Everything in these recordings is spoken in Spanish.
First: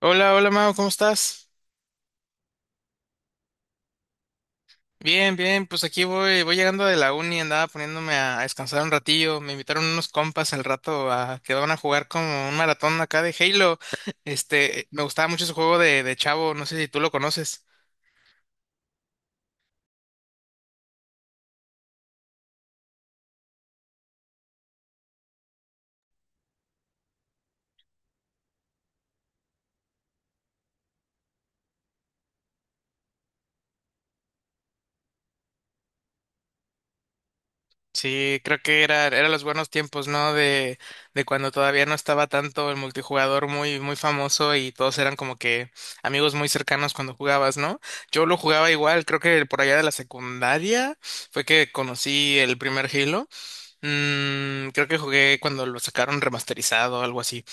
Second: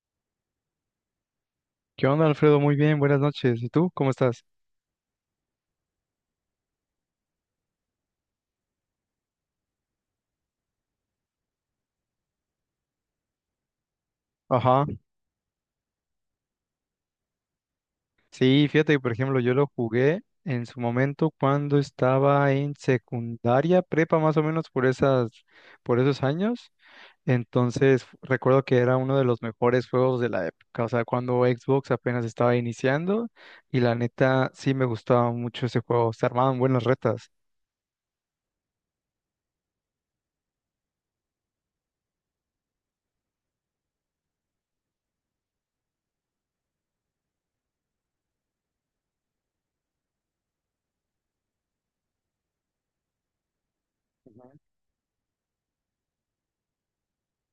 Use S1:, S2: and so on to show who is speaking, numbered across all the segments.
S1: Hola, hola Mau, ¿cómo estás?
S2: ¿Qué onda, Alfredo? Muy bien, buenas noches. ¿Y tú? ¿Cómo estás?
S1: Bien, bien, pues aquí voy, voy llegando de la uni, andaba poniéndome a descansar un ratillo, me invitaron unos compas al rato a que van a jugar como un maratón acá de Halo.
S2: Ajá.
S1: Este, me gustaba mucho ese juego de Chavo, no sé si tú lo conoces.
S2: Sí, fíjate que, por ejemplo, yo lo jugué en su momento cuando estaba en secundaria, prepa más o menos por esas, por esos años. Entonces, recuerdo que era uno de los mejores juegos de la época, o sea, cuando Xbox apenas estaba iniciando y la neta sí me gustaba mucho ese juego, se armaban buenas retas.
S1: Sí, creo que era, eran los buenos tiempos, ¿no? De cuando todavía no estaba tanto el multijugador muy, muy famoso y todos eran como que amigos muy cercanos cuando jugabas, ¿no? Yo lo jugaba igual, creo que por allá de la secundaria fue que conocí el primer Halo. Mm, creo que jugué cuando lo sacaron remasterizado o algo así.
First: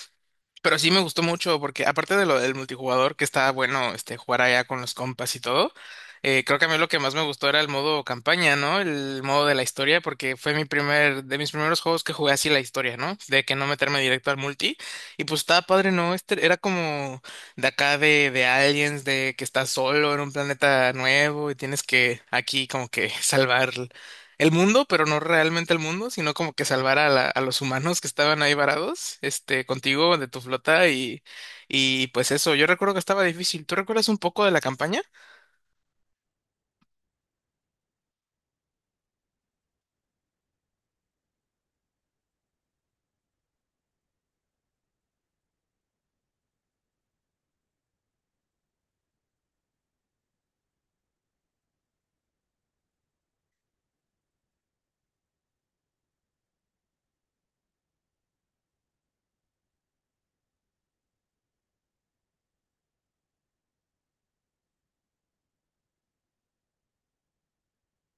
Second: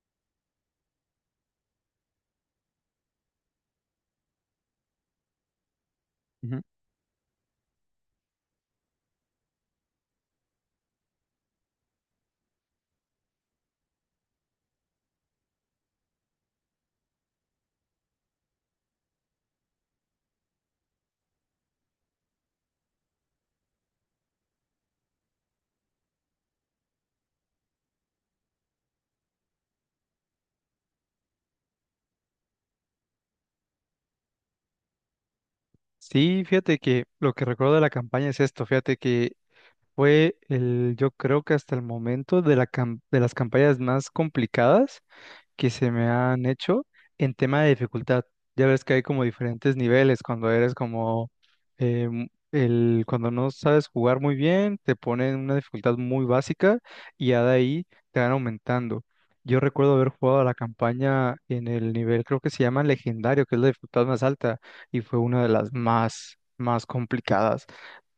S1: Pero sí me gustó mucho porque aparte de lo del multijugador, que está bueno este jugar allá con los compas y todo, creo
S2: Ujú.
S1: que a mí lo que más me gustó era el modo campaña, ¿no? El modo de la historia, porque fue mi primer, de mis primeros juegos que jugué así la historia, ¿no? De que no meterme directo al multi. Y pues estaba padre, ¿no? Este era como de acá de Aliens, de que estás solo en un planeta nuevo y tienes que aquí como que salvar el mundo, pero no realmente el mundo, sino como que salvar a, la- a los humanos que estaban ahí varados, este, contigo, de tu flota y pues eso, yo recuerdo que estaba difícil. ¿Tú recuerdas un poco de la campaña?
S2: Sí, fíjate que lo que recuerdo de la campaña es esto, fíjate que fue el, yo creo que hasta el momento de la de las campañas más complicadas que se me han hecho en tema de dificultad. Ya ves que hay como diferentes niveles cuando eres como mu- el cuando no sabes jugar muy bien, te ponen una dificultad muy básica y ya de ahí te van aumentando. Yo recuerdo haber jugado a la campaña en el nivel, creo que se llama legendario, que es la dificultad más alta y fue una de las más más complicadas.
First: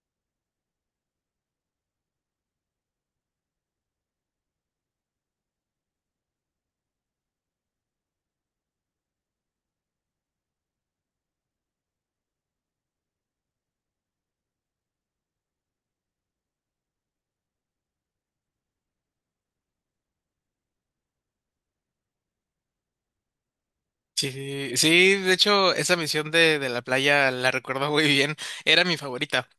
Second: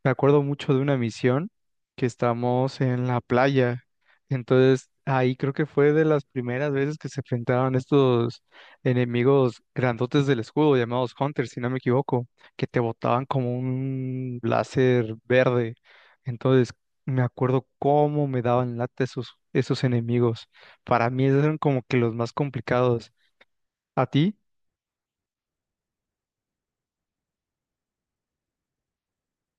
S2: Me acuerdo mucho de una misión que estamos en la playa, entonces, ahí creo que fue de las primeras veces que se enfrentaron estos enemigos grandotes del escudo, llamados Hunters, si no me equivoco, que te botaban como un láser verde. Entonces, me acuerdo cómo me daban lata esos, esos enemigos. Para mí, esos eran como que los más complicados. ¿A ti?
S1: Sí, sí, de hecho, esa misión de la playa la recuerdo muy bien, era mi favorita.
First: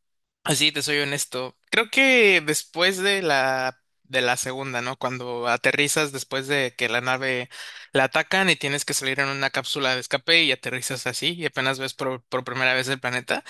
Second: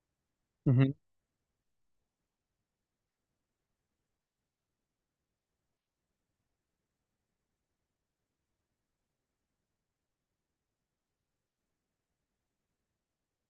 S1: Así te
S2: Ujú.
S1: soy honesto. Creo que después de la de la segunda, ¿no? Cuando aterrizas después de que la nave la atacan y tienes que salir en una cápsula de escape y aterrizas así y apenas ves por primera vez el planeta.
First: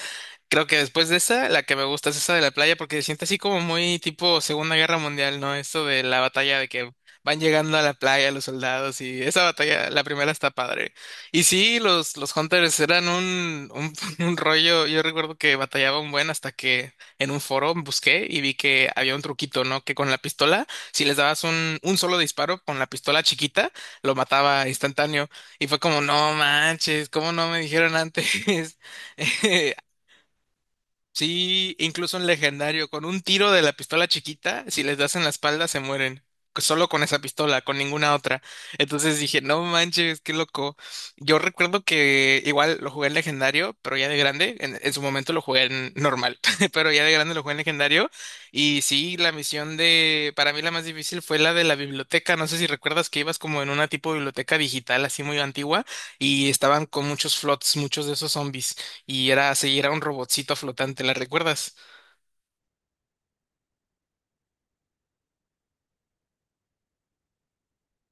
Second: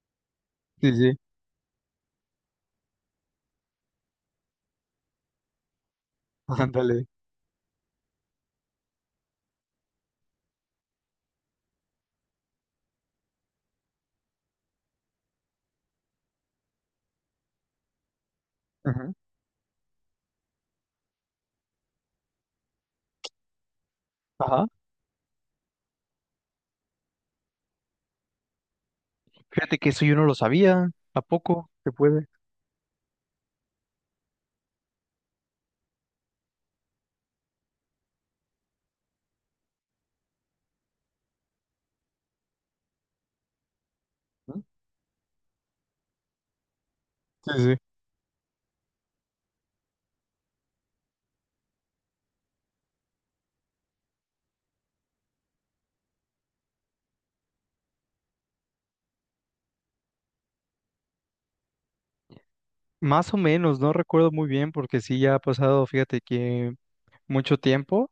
S1: Creo que
S2: Sí,
S1: después de
S2: sí.
S1: esa, la que me gusta es esa de la playa porque se siente así como muy tipo Segunda Guerra Mundial, ¿no? Esto de la batalla de que
S2: Ándale.
S1: van llegando a la playa los soldados y esa batalla, la primera está padre. Y sí, los Hunters eran un, un rollo, yo recuerdo que batallaba un buen hasta que en un foro busqué y vi que había
S2: Ujú.
S1: un truquito, ¿no? Que con la pistola, si les dabas un solo disparo con la pistola chiquita, lo
S2: Ajá.
S1: mataba instantáneo. Y fue como, no manches, ¿cómo no me dijeron antes?
S2: Fíjate que eso yo no lo sabía. ¿A poco?
S1: Sí,
S2: Se
S1: incluso en
S2: puede.
S1: legendario, con un tiro de la pistola chiquita, si les das en la espalda se mueren. Solo con esa pistola, con ninguna otra. Entonces dije, no manches, qué loco. Yo recuerdo que igual lo jugué en legendario, pero ya de grande.
S2: ¿Mm?
S1: En su momento lo jugué en normal, pero ya de grande lo jugué
S2: Sí,
S1: en
S2: sí.
S1: legendario. Y sí, la misión de, para mí la más difícil fue la de la biblioteca. No sé si recuerdas que ibas como en una tipo de biblioteca digital así muy antigua y estaban con muchos flots, muchos de esos zombies y era así, era un robotcito flotante, ¿la recuerdas?
S2: Más o menos, no recuerdo muy bien porque sí ya ha pasado, fíjate que, mucho tiempo,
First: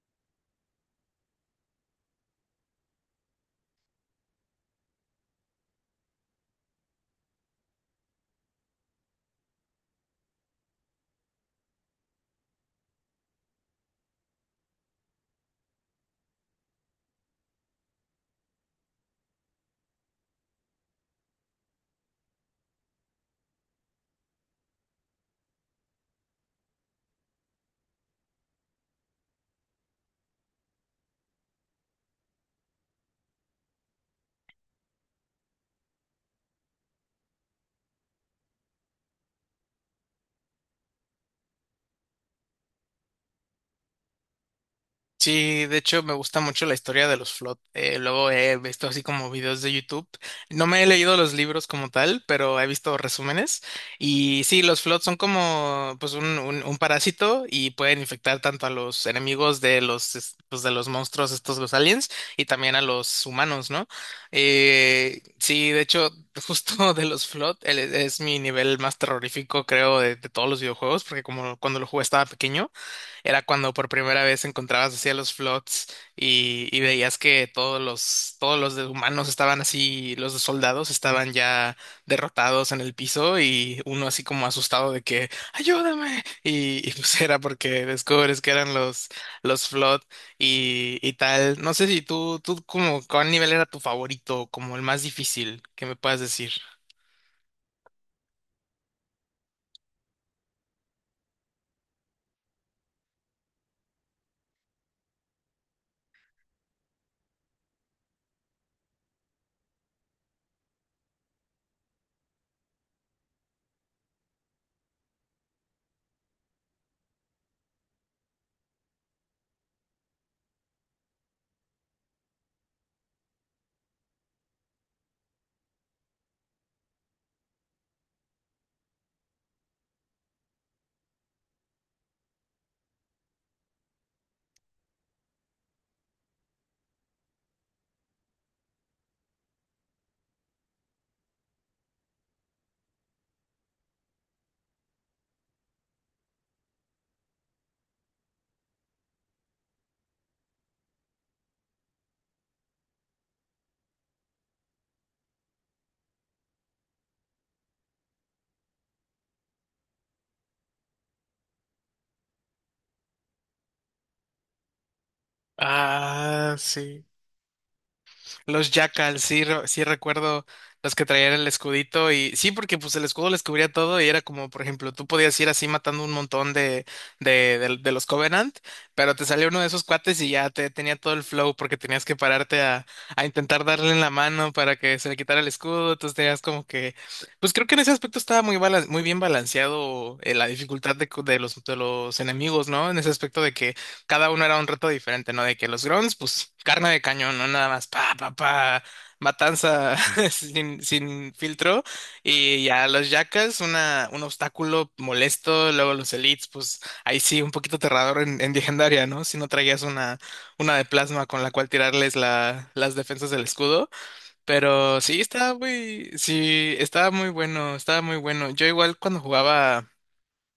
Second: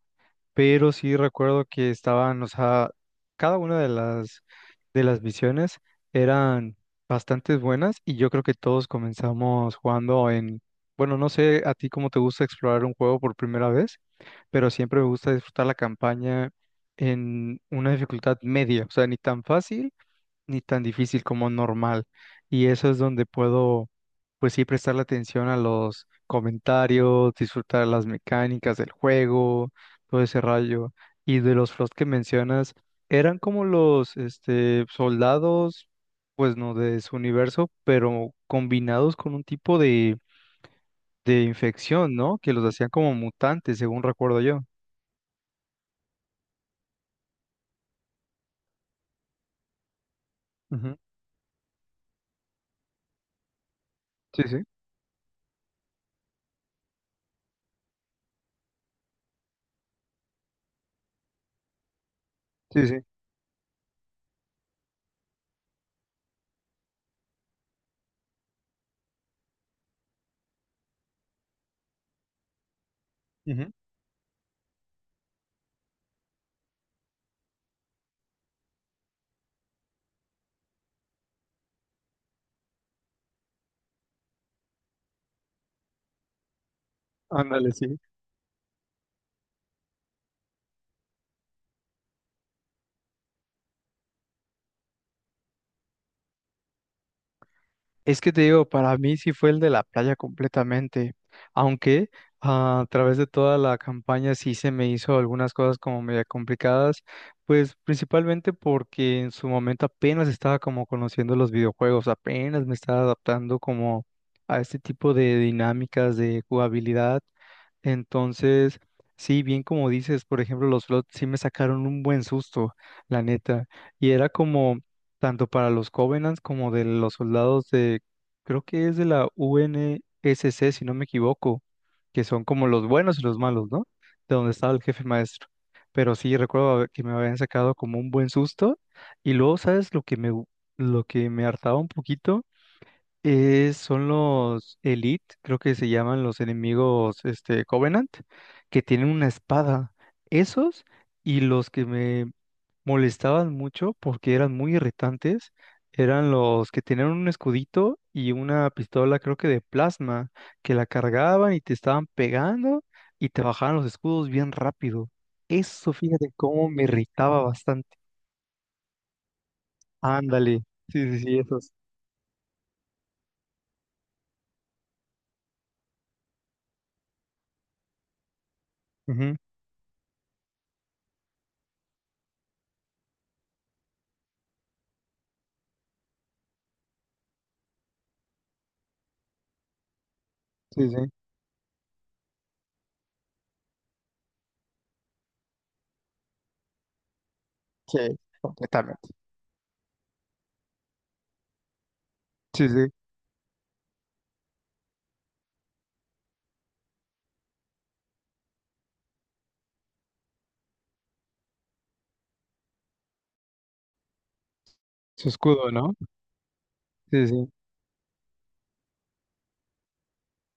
S2: pero sí recuerdo que estaban, o sea, cada una de las misiones eran bastante buenas y yo creo que todos comenzamos jugando en, bueno, no sé a ti cómo te gusta explorar un juego por primera vez, pero siempre me gusta disfrutar la campaña en una dificultad media, o sea, ni tan fácil ni tan difícil como normal. Y eso es donde puedo, pues sí, prestarle atención a los comentarios, disfrutar las mecánicas del juego, todo ese rayo. Y de los flots que mencionas, eran como los este, soldados, pues no, de su universo, pero combinados con un tipo de infección, ¿no? Que los hacían como mutantes, según recuerdo yo.
S1: Sí, de hecho me gusta mucho la historia de los Flood. Luego he visto así como videos de YouTube. No me he
S2: Ujú.
S1: leído los libros como tal, pero he visto resúmenes. Y
S2: Sí,
S1: sí,
S2: sí,
S1: los Flood son como pues un parásito y pueden infectar tanto a los enemigos de los es- pues, de los monstruos estos, los aliens, y también a
S2: sí, sí.
S1: los humanos, ¿no? Sí, de hecho, justo de los Flood el- es mi nivel más terrorífico, creo, de todos los videojuegos, porque como cuando lo jugué estaba pequeño. Era cuando
S2: Ujú.
S1: por primera vez encontrabas así a los flots y veías que todos los de humanos estaban así, los de soldados estaban ya derrotados en el piso y uno así como asustado de que ¡ayúdame! Y pues era
S2: Ándale,
S1: porque
S2: sí.
S1: descubres que eran los flot y tal. No sé si tú, tú como, ¿cuál nivel era tu favorito? ¿Como el más difícil, que me puedas decir?
S2: Es que te digo, para mí sí fue el de la playa completamente, aunque a través de toda la campaña sí se me hizo algunas cosas como media complicadas, pues principalmente porque en su momento apenas estaba como conociendo los videojuegos, apenas me estaba adaptando como a este tipo de dinámicas de jugabilidad. Entonces, sí, bien como dices, por ejemplo, los flots sí me sacaron un buen susto, la neta. Y era como, tanto para los Covenants como de los soldados de, creo que es de la UNSC, si no me equivoco, que son como los buenos y los malos, ¿no? De donde estaba el jefe maestro. Pero sí, que me habían sacado como un buen susto. Y luego, ¿sabes? Lo que me hartaba un poquito es, son los Elite, creo que se llaman los enemigos este, Covenant, que tienen una espada. Esos y los que me molestaban mucho porque eran muy irritantes. Eran los que tenían un escudito y una pistola, creo que de plasma, que la cargaban y te estaban pegando y te bajaban los escudos bien rápido. Eso, fíjate
S1: Ah,
S2: cómo me
S1: sí.
S2: irritaba bastante.
S1: Los Jackal, sí, re- sí recuerdo
S2: Ándale.
S1: los
S2: Sí,
S1: que
S2: sí,
S1: traían
S2: sí,
S1: el
S2: esos.
S1: escudito y sí, porque pues el escudo les cubría todo y era como, por ejemplo, tú podías ir así matando un montón de los Covenant, pero te
S2: Ujú.
S1: salía uno de esos cuates y ya te tenía todo el flow porque tenías que pararte a intentar darle en la mano para que se le quitara el escudo, entonces tenías como que, pues creo que en ese aspecto estaba muy, bala- muy bien balanceado la
S2: Sí,
S1: dificultad
S2: sí.
S1: de, cu- de los enemigos, ¿no? En ese aspecto de que cada uno era un reto diferente, ¿no? De que los grunts, pues carne de cañón, ¿no? Nada más,
S2: Sí,
S1: pa, pa, pa,
S2: completamente.
S1: matanza sin, sin filtro. Y
S2: Sí,
S1: ya
S2: sí.
S1: los yacas, una, un obstáculo molesto. Luego los elites, pues ahí sí, un poquito aterrador en legendaria, ¿no? Si no traías una de plasma con la cual tirarles la, las defensas del escudo. Pero
S2: Su escudo, ¿no?
S1: sí, estaba
S2: Sí,
S1: muy
S2: sí.
S1: bueno, estaba muy bueno. Yo igual cuando jugaba.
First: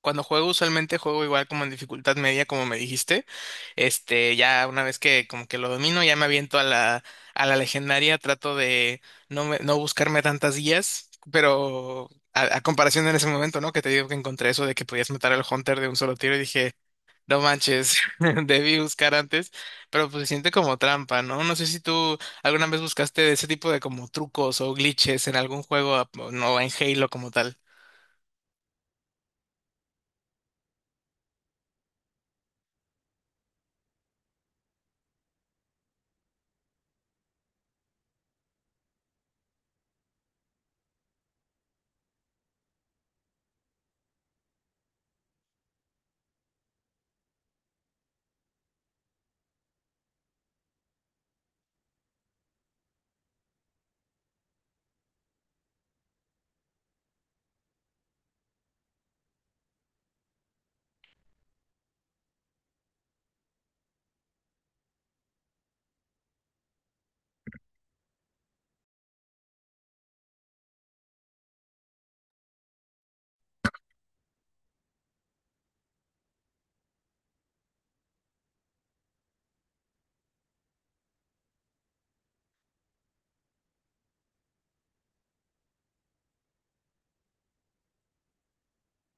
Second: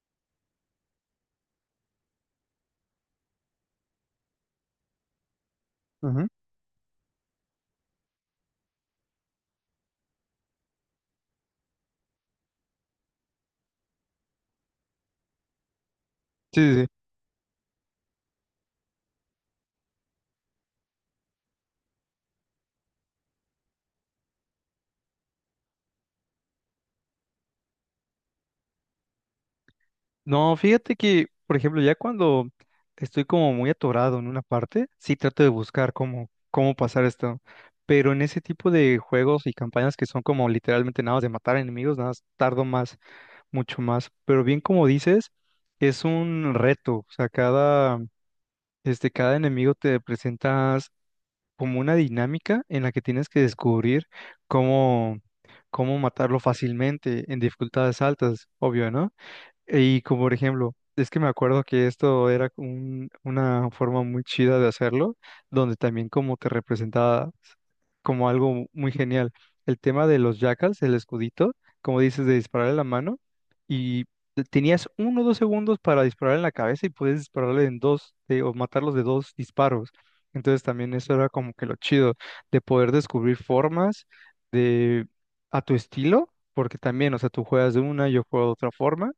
S1: Cuando juego, usualmente juego igual como en dificultad media, como me dijiste. Este, ya una vez que como que lo domino, ya me
S2: Ujú.
S1: aviento a la legendaria, trato de no, me- no buscarme tantas guías, pero a comparación en ese momento, ¿no? Que te digo que encontré eso de que podías matar al Hunter de un solo tiro y
S2: Sí,
S1: dije,
S2: sí. Sí.
S1: no manches, debí buscar antes, pero pues se siente como trampa, ¿no? No sé si tú alguna vez buscaste ese tipo de como trucos o glitches en algún juego, no en Halo como tal.
S2: No, fíjate que, por ejemplo, ya cuando estoy como muy atorado en una parte, sí trato de buscar cómo, cómo pasar esto. Pero en ese tipo de juegos y campañas que son como literalmente nada más de matar enemigos, nada más tardo más, mucho más. Pero bien como dices, es un reto. O sea, cada, este, cada enemigo te presentas como una dinámica en la que tienes que descubrir cómo, cómo matarlo fácilmente en dificultades altas, obvio, ¿no? Y como por ejemplo, es que me acuerdo que una forma muy chida de hacerlo, donde también como que representaba como algo muy genial. El tema de los jackals, el escudito, como dices, de dispararle la mano, y tenías uno o dos segundos para dispararle en la cabeza y puedes dispararle en dos, o matarlos de dos disparos. Entonces también eso era como que lo chido, de poder descubrir formas de a tu estilo, porque también, o sea, tú juegas de una, yo juego de otra forma,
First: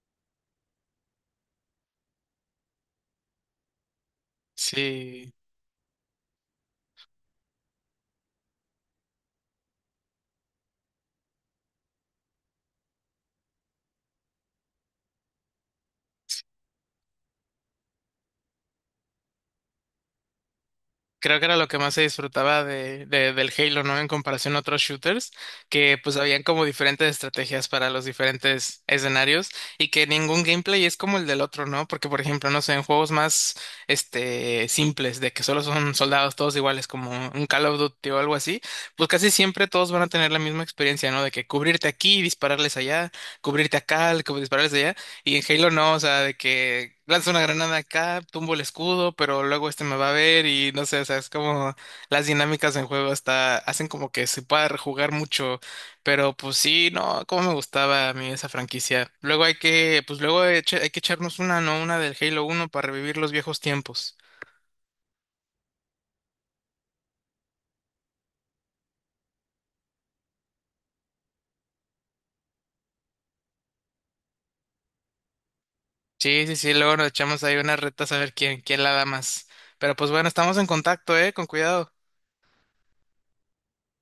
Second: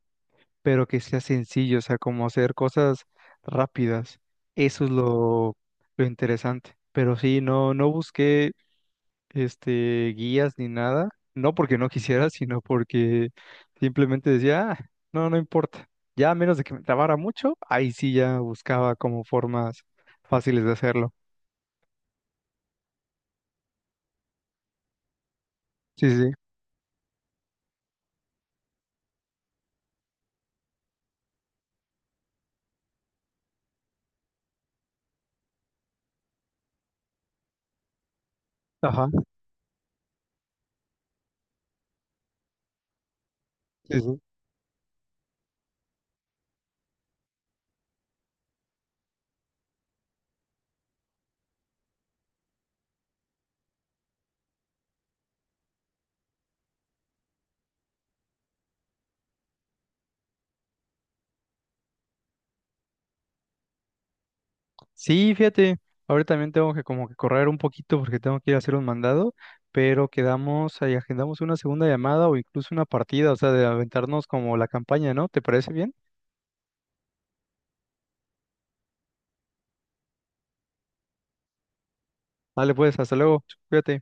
S2: pero que sea sencillo, o sea, como hacer cosas rápidas. Eso es
S1: Sí.
S2: lo interesante. Pero sí, no, no busqué este guías ni nada, no porque no quisiera, sino porque simplemente decía, "Ah, no, no importa". Ya a menos de que me trabara mucho, ahí sí ya buscaba como formas fáciles de hacerlo.
S1: Creo que era lo que más se disfrutaba de- del Halo, ¿no? En comparación a otros shooters, que
S2: Sí,
S1: pues
S2: sí.
S1: habían como diferentes estrategias para los diferentes escenarios y que ningún gameplay es como el del otro, ¿no? Porque, por ejemplo, no sé, en juegos más, este, simples, de que solo son soldados todos iguales, como un Call of Duty o algo así, pues
S2: Ajá.
S1: casi siempre todos van a tener la misma experiencia, ¿no? De que cubrirte aquí, dispararles allá, cubrirte
S2: Sí,
S1: acá,
S2: sí.
S1: dispararles allá. Y en Halo no, o sea, de que lanzo una granada acá, tumbo el escudo, pero luego este me va a ver y no sé, o sea, es como las dinámicas en juego hasta hacen como que se pueda rejugar mucho, pero pues sí, no, cómo me gustaba a mí esa franquicia. Luego hay que, pues luego eche- hay que echarnos una, ¿no? Una del Halo 1 para revivir los viejos tiempos.
S2: Sí, fíjate, ahora también tengo que como que correr un poquito porque tengo que ir a hacer un mandado, pero quedamos ahí, agendamos una segunda llamada o incluso una partida, o sea, de aventarnos como la campaña, ¿no? ¿Te parece bien?
S1: Sí, sí, sí, luego nos echamos ahí unas retas a ver quién, quién la da más. Pero pues bueno, estamos en contacto, ¿eh? Con cuidado.
S2: Dale pues, hasta luego, cuídate.